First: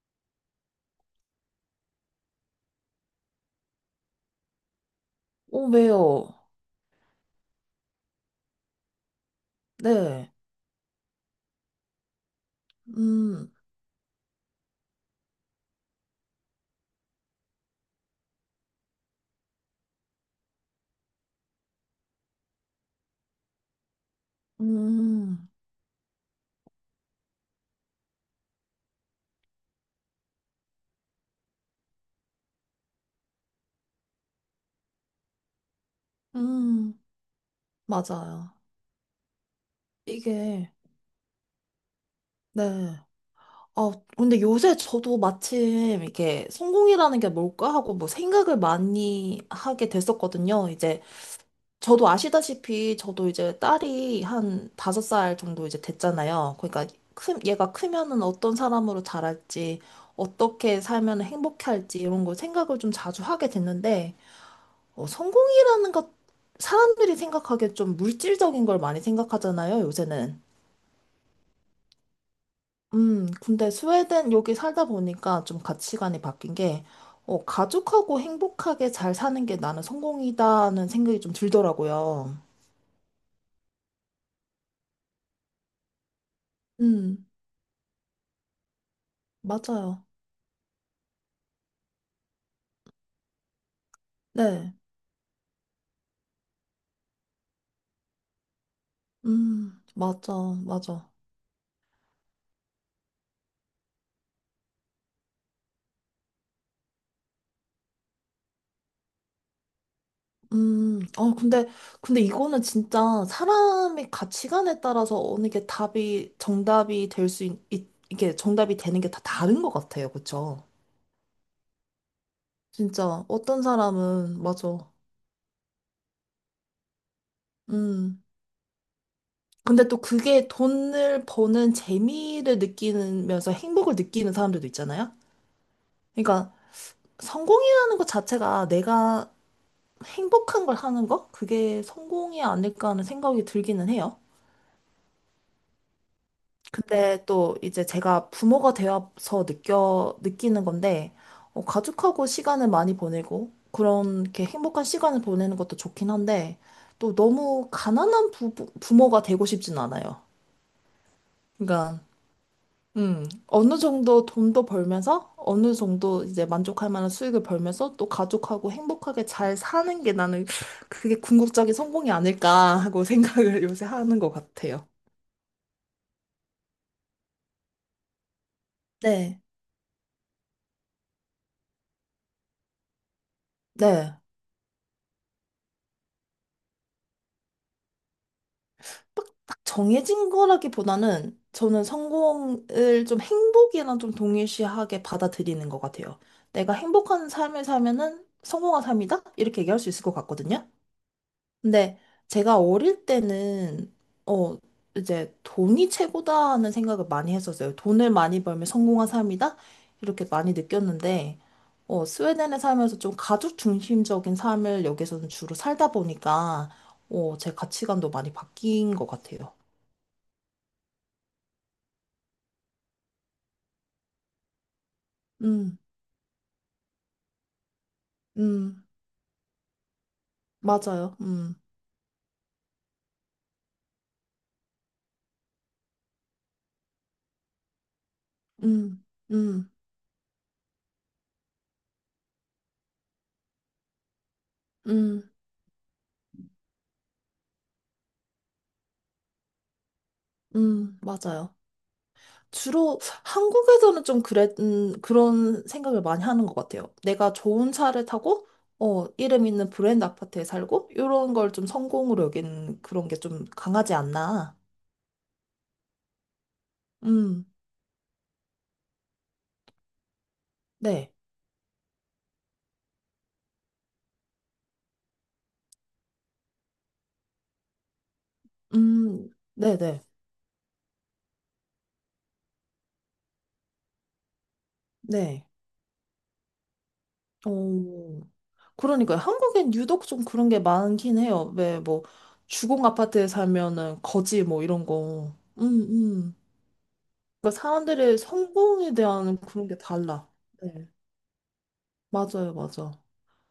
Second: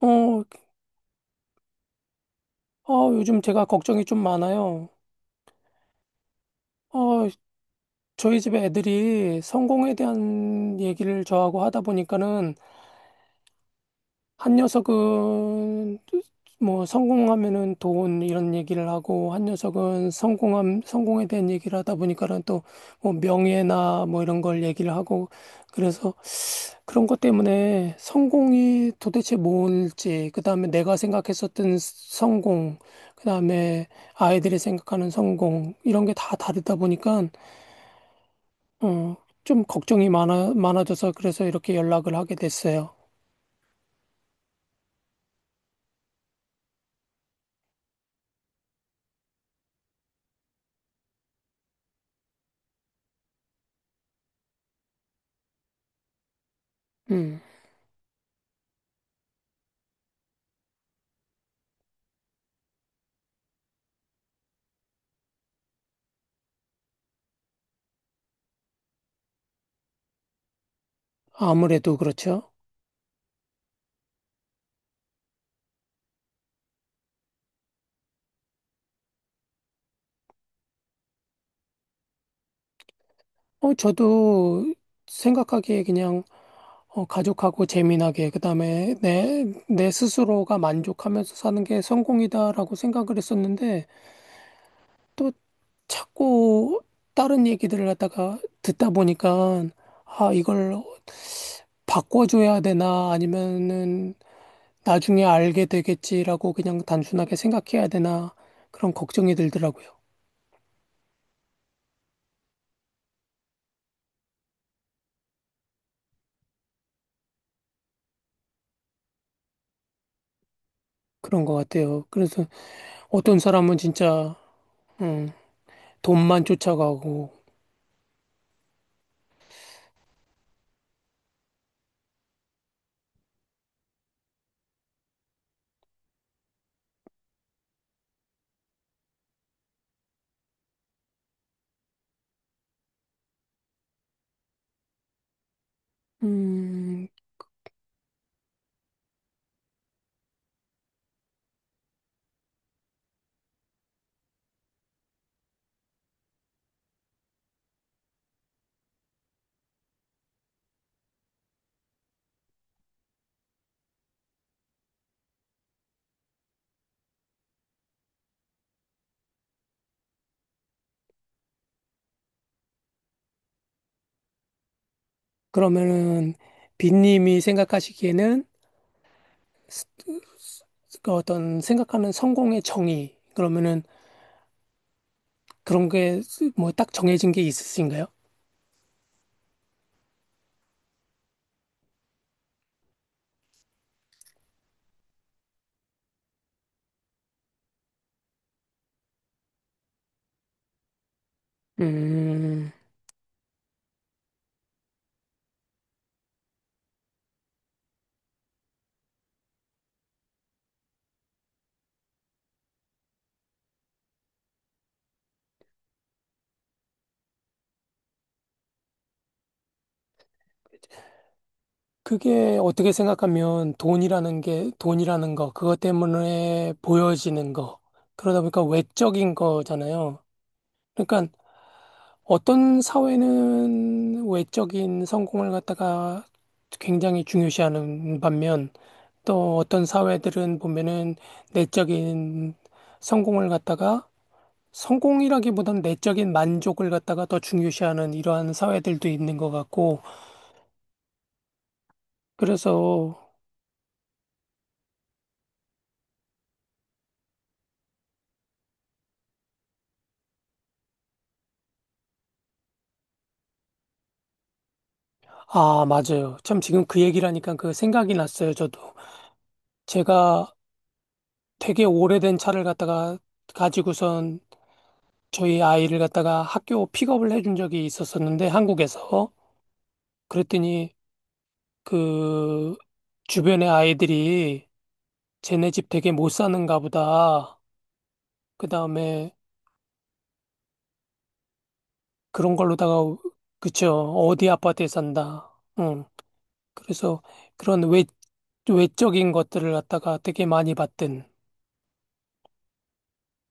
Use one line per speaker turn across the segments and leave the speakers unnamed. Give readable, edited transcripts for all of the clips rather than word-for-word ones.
어, 요즘 제가 걱정이 좀 많아요.
오, 왜요?
어, 저희 집에 애들이 성공에
네.
대한 얘기를 저하고 하다 보니까는
음,
한 녀석은 뭐 성공하면은 돈 이런 얘기를 하고 한 녀석은 성공함 성공에 대한 얘기를 하다 보니까는 또 뭐 명예나 뭐 이런 걸 얘기를 하고
음,
그래서 그런 것 때문에 성공이 도대체 뭘지, 그 다음에 내가 생각했었던 성공, 그 다음에 아이들이 생각하는 성공, 이런 게 다 다르다
음,
보니까,
맞아요.
어, 좀 걱정이 많아,
이게,
많아져서 그래서 이렇게 연락을 하게 됐어요.
네. 아, 근데 요새 저도 마침 이게 성공이라는 게 뭘까 하고 뭐 생각을 많이 하게 됐었거든요. 이제 저도 아시다시피 저도 이제 딸이 한 5살 정도 이제 됐잖아요. 그러니까
음,
얘가 크면은 어떤 사람으로 자랄지, 어떻게 살면 행복할지 이런 걸 생각을 좀 자주 하게 됐는데, 성공이라는 것, 사람들이 생각하기에 좀 물질적인 걸 많이 생각하잖아요, 요새는.
아무래도 그렇죠.
근데 스웨덴 여기 살다 보니까 좀 가치관이 바뀐 게, 가족하고 행복하게 잘 사는 게 나는 성공이다는 생각이 좀 들더라고요.
저도 생각하기에 그냥,
음,
가족하고 재미나게, 그 다음에 내
맞아요.
스스로가 만족하면서 사는 게 성공이다라고 생각을 했었는데,
네.
또 자꾸 다른 얘기들을 갖다가 듣다 보니까,
맞아,
이걸
맞아.
바꿔줘야 되나, 아니면은 나중에 알게 되겠지라고 그냥 단순하게 생각해야 되나, 그런 걱정이 들더라고요.
음, 어, 근데, 근데 이거는 진짜 사람의 가치관에 따라서 어느 게 정답이 이게 정답이 되는 게 다 다른 것 같아요. 그쵸?
그런 것 같아요. 그래서
진짜
어떤
어떤
사람은 진짜,
사람은 맞아.
음, 돈만 쫓아가고,
음. 근데 또 그게 돈을 버는 재미를 느끼면서 행복을 느끼는 사람들도 있잖아요. 그러니까 성공이라는 것 자체가 내가 행복한 걸 하는 거? 그게 성공이 아닐까 하는 생각이 들기는 해요.
음,
근데 또 이제 제가 부모가 되어서 느껴 느끼는 건데 가족하고 시간을 많이 보내고 그렇게 행복한 시간을 보내는 것도 좋긴 한데 또 너무 가난한 부모가 되고 싶진 않아요. 그러니까 어느 정도 돈도 벌면서 어느 정도 이제 만족할 만한 수익을 벌면서 또 가족하고 행복하게 잘 사는 게 나는 그게 궁극적인 성공이 아닐까 하고 생각을 요새 하는 것 같아요.
그러면은 빈님이 생각하시기에는
네.
스- 그 어떤 생각하는 성공의 정의, 그러면은
네.
그런 게 뭐 딱 정해진 게 있으신가요?
딱 정해진 거라기보다는 저는 성공을 좀 행복이랑 좀 동일시하게 받아들이는 것 같아요. 내가 행복한 삶을 살면은 성공한 삶이다? 이렇게 얘기할 수 있을 것 같거든요. 근데 제가
음,
어릴 때는 어 이제 돈이 최고다 하는 생각을 많이 했었어요. 돈을 많이 벌면 성공한 삶이다 이렇게 많이 느꼈는데 스웨덴에 살면서 좀 가족 중심적인 삶을 여기서는 주로 살다 보니까 어제 가치관도 많이 바뀐 것 같아요.
그게 어떻게 생각하면 돈이라는 게 돈이라는 거, 그것
음,
때문에 보여지는 거, 그러다 보니까
음,
외적인 거잖아요.
맞아요.
그러니까 어떤 사회는 외적인 성공을 갖다가 굉장히 중요시하는 반면
음,
또
음,
어떤 사회들은 보면은 내적인 성공을 갖다가
음,
성공이라기보단 내적인 만족을 갖다가 더 중요시하는 이러한 사회들도 있는 것 같고
맞아요. 주로
그래서
한국에서는 좀 그런 생각을 많이 하는 것 같아요. 내가 좋은 차를 타고, 이름 있는 브랜드 아파트에 살고, 이런 걸 좀 성공으로 여기는 그런 게 좀 강하지 않나.
아, 맞아요. 참 지금 그 얘기를
음,
하니까 그 생각이 났어요, 저도. 제가
네.
되게 오래된 차를 갖다가 가지고선 저희 아이를 갖다가 학교 픽업을 해준 적이 있었었는데,
음,
한국에서.
네네. 네.
그랬더니 그 주변의 아이들이
네.
쟤네 집 되게 못 사는가 보다.
어,
그
그러니까요.
다음에
한국엔 유독 좀 그런 게 많긴 해요. 왜, 뭐,
그런
주공
걸로다가,
아파트에
그쵸.
살면은 거지
어디
뭐 이런
아파트에
거.
산다. 응. 그래서
그러니까
그런 외,
사람들의 성공에
외적인
대한 그런
것들을
게
갖다가
달라.
되게 많이
네.
봤던.
맞아요, 맞아.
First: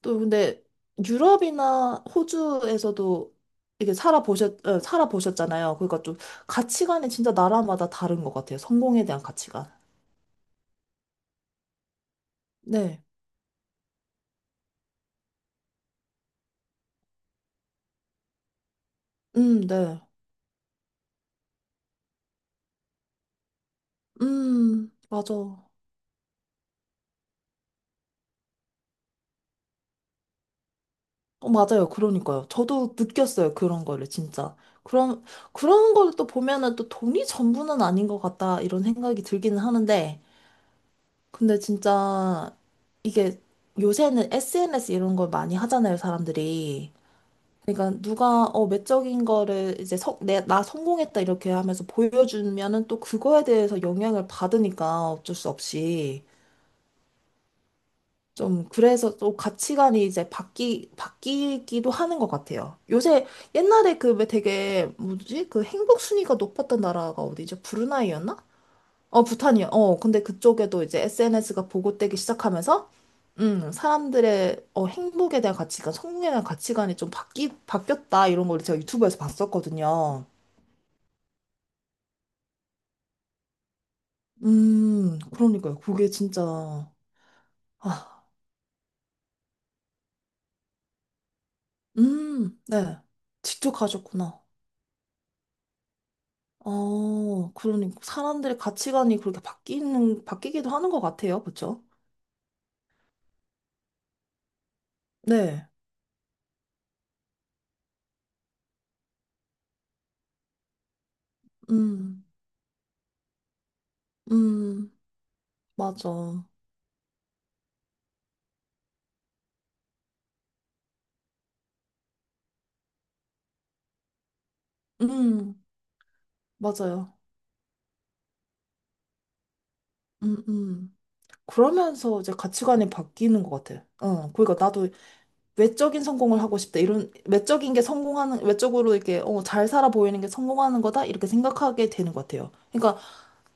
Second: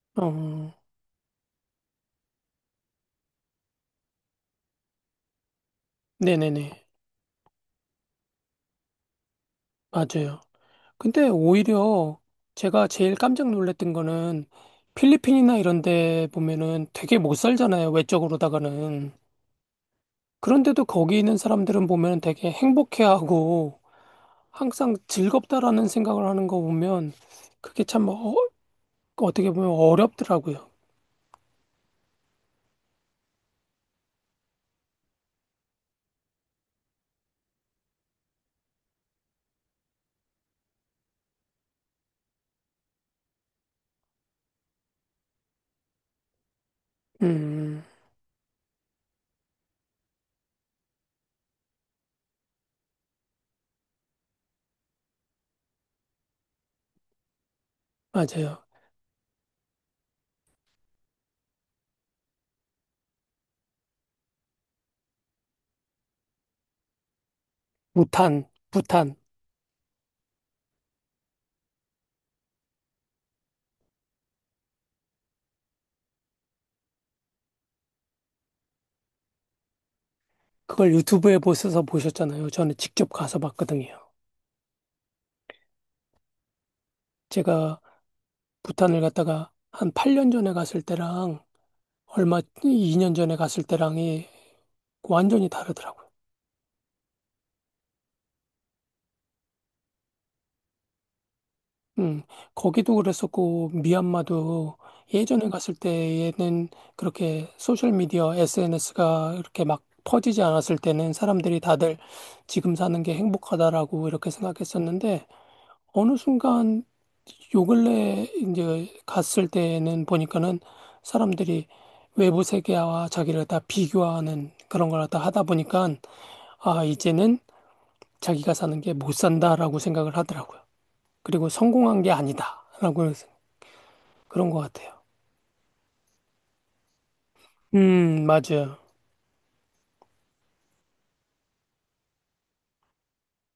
또 근데
음,
유럽이나 호주에서도 이게 살아보셨잖아요. 그러니까 좀
네네네.
가치관이 진짜 나라마다 다른 것 같아요. 성공에 대한 가치관.
맞아요. 근데 오히려 제가
네.
제일 깜짝 놀랐던 거는 필리핀이나 이런 데 보면은 되게 못 살잖아요. 외적으로다가는.
네.
그런데도 거기 있는 사람들은 보면 되게 행복해하고 항상
맞아.
즐겁다라는 생각을 하는 거 보면 그게 참 어떻게 보면 어렵더라고요.
맞아요. 그러니까요. 저도 느꼈어요. 그런 거를 진짜. 그런, 그런 거를 또 보면은 또 돈이 전부는 아닌 것 같다. 이런 생각이 들기는 하는데. 근데 진짜 이게 요새는 SNS 이런 걸 많이 하잖아요. 사람들이.
음,
그러니까 누가 외적인 거를 이제 나 성공했다 이렇게 하면서 보여주면은 또 그거에 대해서 영향을 받으니까 어쩔 수 없이
맞아요.
좀 그래서 또 가치관이 이제 바뀌기도 하는 것 같아요. 요새. 옛날에 그 왜 되게 뭐지, 그 행복 순위가 높았던 나라가 어디죠? 브루나이였나?
부탄, 부탄.
부탄이요. 근데 그쪽에도 이제 SNS가 보급되기 시작하면서, 사람들의 행복에 대한 가치관, 성공에 대한 가치관이 좀 바뀌었다, 이런 걸 제가 유튜브에서 봤었거든요.
그걸 유튜브에 보셔서 보셨잖아요. 저는 직접 가서 봤거든요.
그러니까요. 그게 진짜,
제가
아,
부탄을 갔다가 한 8년 전에 갔을 때랑 얼마
네.
2년 전에 갔을
직접
때랑이
가셨구나.
완전히 다르더라고요.
그러니 사람들의 가치관이 그렇게 바뀌기도 하는 것 같아요. 그쵸?
음, 거기도 그랬었고 미얀마도 예전에
네.
갔을 때에는 그렇게 소셜 미디어 SNS가 이렇게 막 퍼지지 않았을 때는 사람들이 다들
음,
지금 사는 게 행복하다라고 이렇게
음,
생각했었는데 어느
맞아.
순간 요 근래 이제 갔을 때는 보니까는 사람들이 외부 세계와 자기를 다 비교하는 그런 걸 다 하다
음,
보니까
맞아요.
이제는 자기가 사는 게 못 산다라고 생각을
음,
하더라고요.
음.
그리고 성공한 게
그러면서 이제 가치관이
아니다라고
바뀌는 것 같아.
그런 것
그러니까 나도
같아요.
외적인 성공을 하고 싶다. 이런 외적인 게 성공하는,
맞아요.
외적으로 이렇게 잘 살아 보이는 게 성공하는 거다. 이렇게 생각하게 되는 것 같아요. 그러니까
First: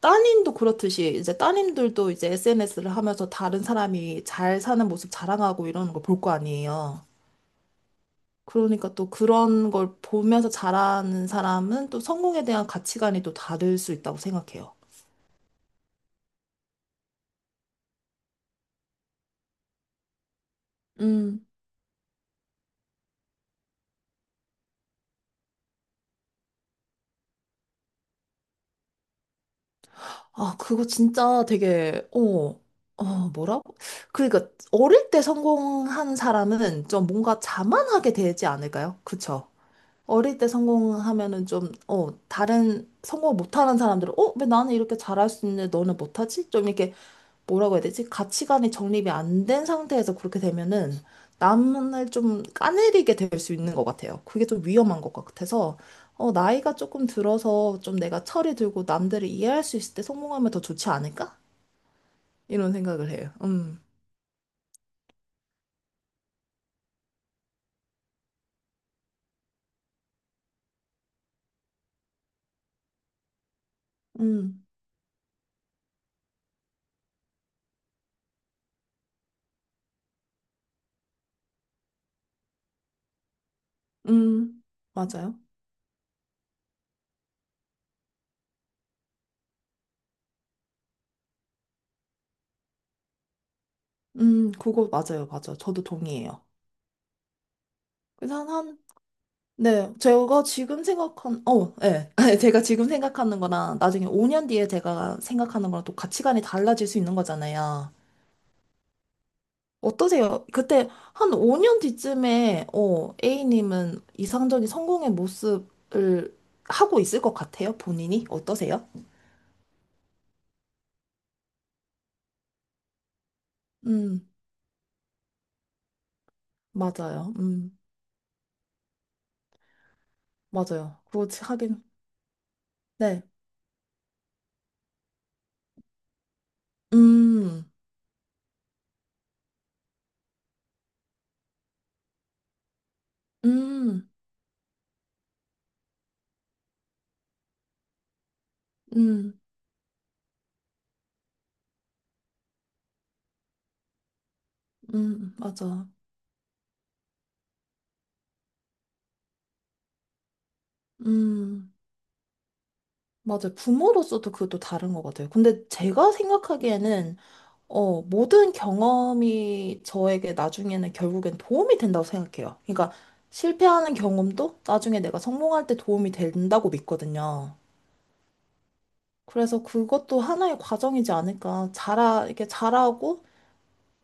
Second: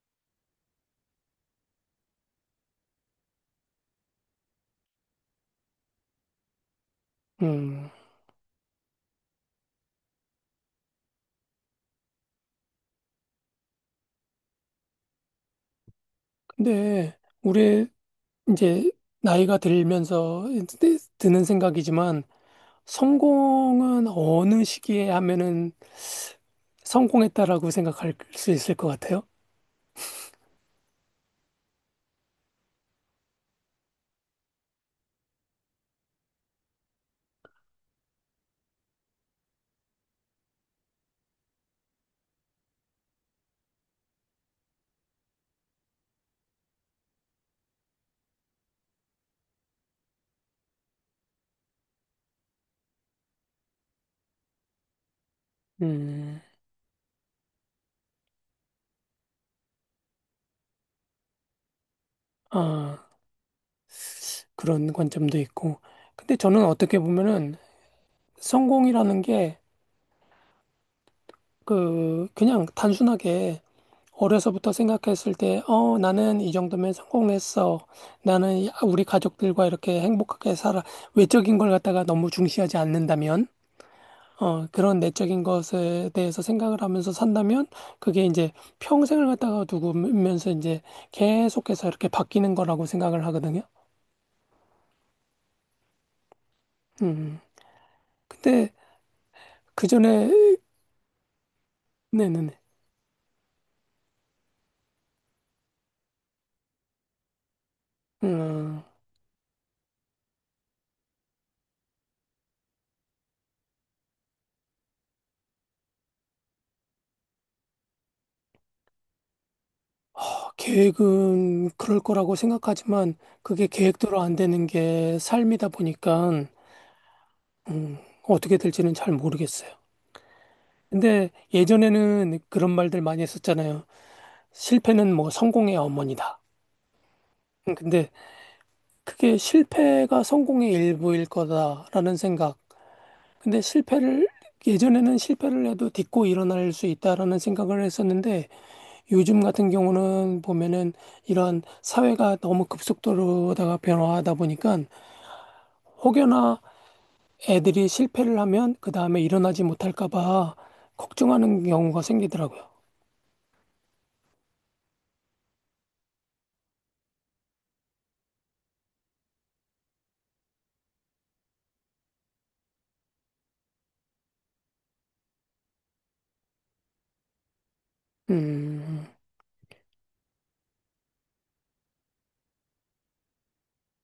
따님도 그렇듯이 이제 따님들도 이제 SNS를 하면서 다른 사람이 잘 사는 모습 자랑하고 이러는 걸 볼 거 아니에요.
음.
그러니까 또 그런 걸 보면서 자라는 사람은 또 성공에 대한 가치관이 또 다를 수 있다고 생각해요.
근데 우리 이제 나이가 들면서 드는 생각이지만 성공은 어느 시기에 하면은 성공했다라고 생각할 수 있을 것 같아요.
아, 그거 진짜 되게, 어, 뭐라고? 그러니까, 어릴 때 성공한 사람은 좀 뭔가 자만하게 되지 않을까요? 그쵸? 어릴 때 성공하면은 좀, 다른 성공 못하는 사람들은, 왜 나는 이렇게 잘할 수 있는데 너는 못하지? 좀 이렇게 뭐라고 해야 되지? 가치관이 정립이 안 된 상태에서 그렇게 되면은 남을 좀 까내리게 될 수 있는 것 같아요. 그게 좀 위험한 것 같아서
음.
나이가 조금 들어서 좀 내가 철이 들고 남들을 이해할 수 있을 때 성공하면 더 좋지 않을까? 이런
아,
생각을 해요.
그런 관점도 있고. 근데 저는 어떻게 보면은 성공이라는 게 그냥 단순하게
음,
어려서부터 생각했을 때, 나는 이 정도면 성공했어. 나는 우리 가족들과 이렇게 행복하게 살아. 외적인 걸 갖다가 너무 중시하지 않는다면,
음,
그런
맞아요.
내적인 것에 대해서 생각을 하면서 산다면, 그게 이제 평생을 갖다가 두면서 이제 계속해서 이렇게 바뀌는 거라고 생각을 하거든요.
그거 맞아요, 맞아요. 저도 동의해요.
음.
그래서
근데 그
네,
전에,
제가 지금 생각한, 어, 네.
네네네.
제가 지금 생각하는 거랑 나중에 5년 뒤에 제가 생각하는 거랑 또 가치관이 달라질 수 있는 거잖아요.
음,
어떠세요? 그때 한 5년 뒤쯤에 A님은 이상적인 성공의 모습을 하고 있을 것 같아요, 본인이? 어떠세요?
계획은 그럴 거라고 생각하지만, 그게 계획대로
음,
안 되는 게 삶이다 보니까,
맞아요.
음, 어떻게 될지는 잘 모르겠어요.
맞아요.
근데
그렇지, 하긴.
예전에는 그런 말들 많이
네.
했었잖아요. 실패는 뭐 성공의 어머니다.
음,
근데 그게 실패가 성공의 일부일 거다라는 생각. 근데
음,
실패를 예전에는 실패를 해도 딛고 일어날 수 있다라는 생각을 했었는데
음,
요즘 같은 경우는 보면은 이런 사회가 너무 급속도로다가 변화하다 보니까
맞아.
혹여나 애들이 실패를 하면 그 다음에 일어나지 못할까 봐 걱정하는
음,
경우가 생기더라고요.
맞아요. 부모로서도 그것도 다른 것 같아요. 근데 제가 생각하기에는 모든 경험이 저에게 나중에는 결국엔 도움이 된다고 생각해요. 그러니까 실패하는 경험도 나중에 내가 성공할 때 도움이 된다고 믿거든요.
음,
그래서 그것도 하나의 과정이지 않을까. 이렇게 잘하고,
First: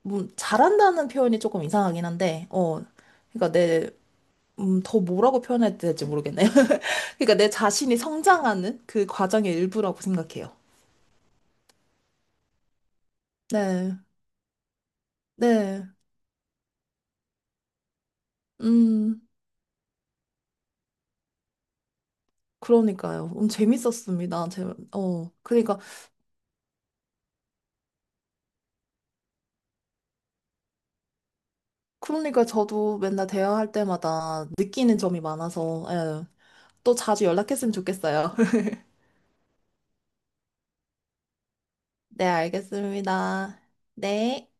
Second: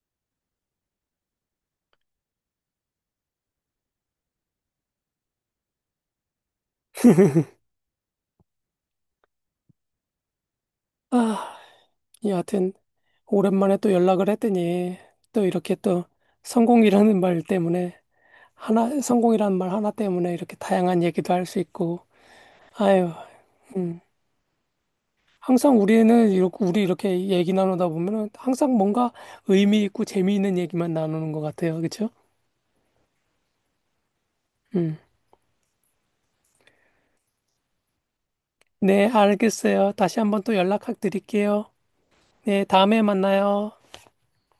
잘한다는 표현이 조금 이상하긴 한데, 그러니까 더 뭐라고 표현해야 될지 모르겠네요. 그러니까 내 자신이 성장하는 그 과정의 일부라고 생각해요.
아, 여하튼, 오랜만에 또
네,
연락을 했더니, 또 이렇게
네,
또 성공이라는 말 때문에, 하나,
음.
성공이라는 말 하나 때문에 이렇게 다양한 얘기도 할 수 있고, 아유,
그러니까요.
음,
재밌었습니다.
항상
그러니까,
우리는, 이렇게, 우리 이렇게 얘기 나누다 보면은 항상 뭔가 의미 있고 재미있는 얘기만 나누는 것 같아요. 그쵸?
그러니까 저도 맨날 대화할 때마다
음,
느끼는 점이 많아서, 예, 또 자주 연락했으면 좋겠어요.
네, 알겠어요. 다시 한번 또 연락 드릴게요.
네,
네, 다음에
알겠습니다.
만나요.
네.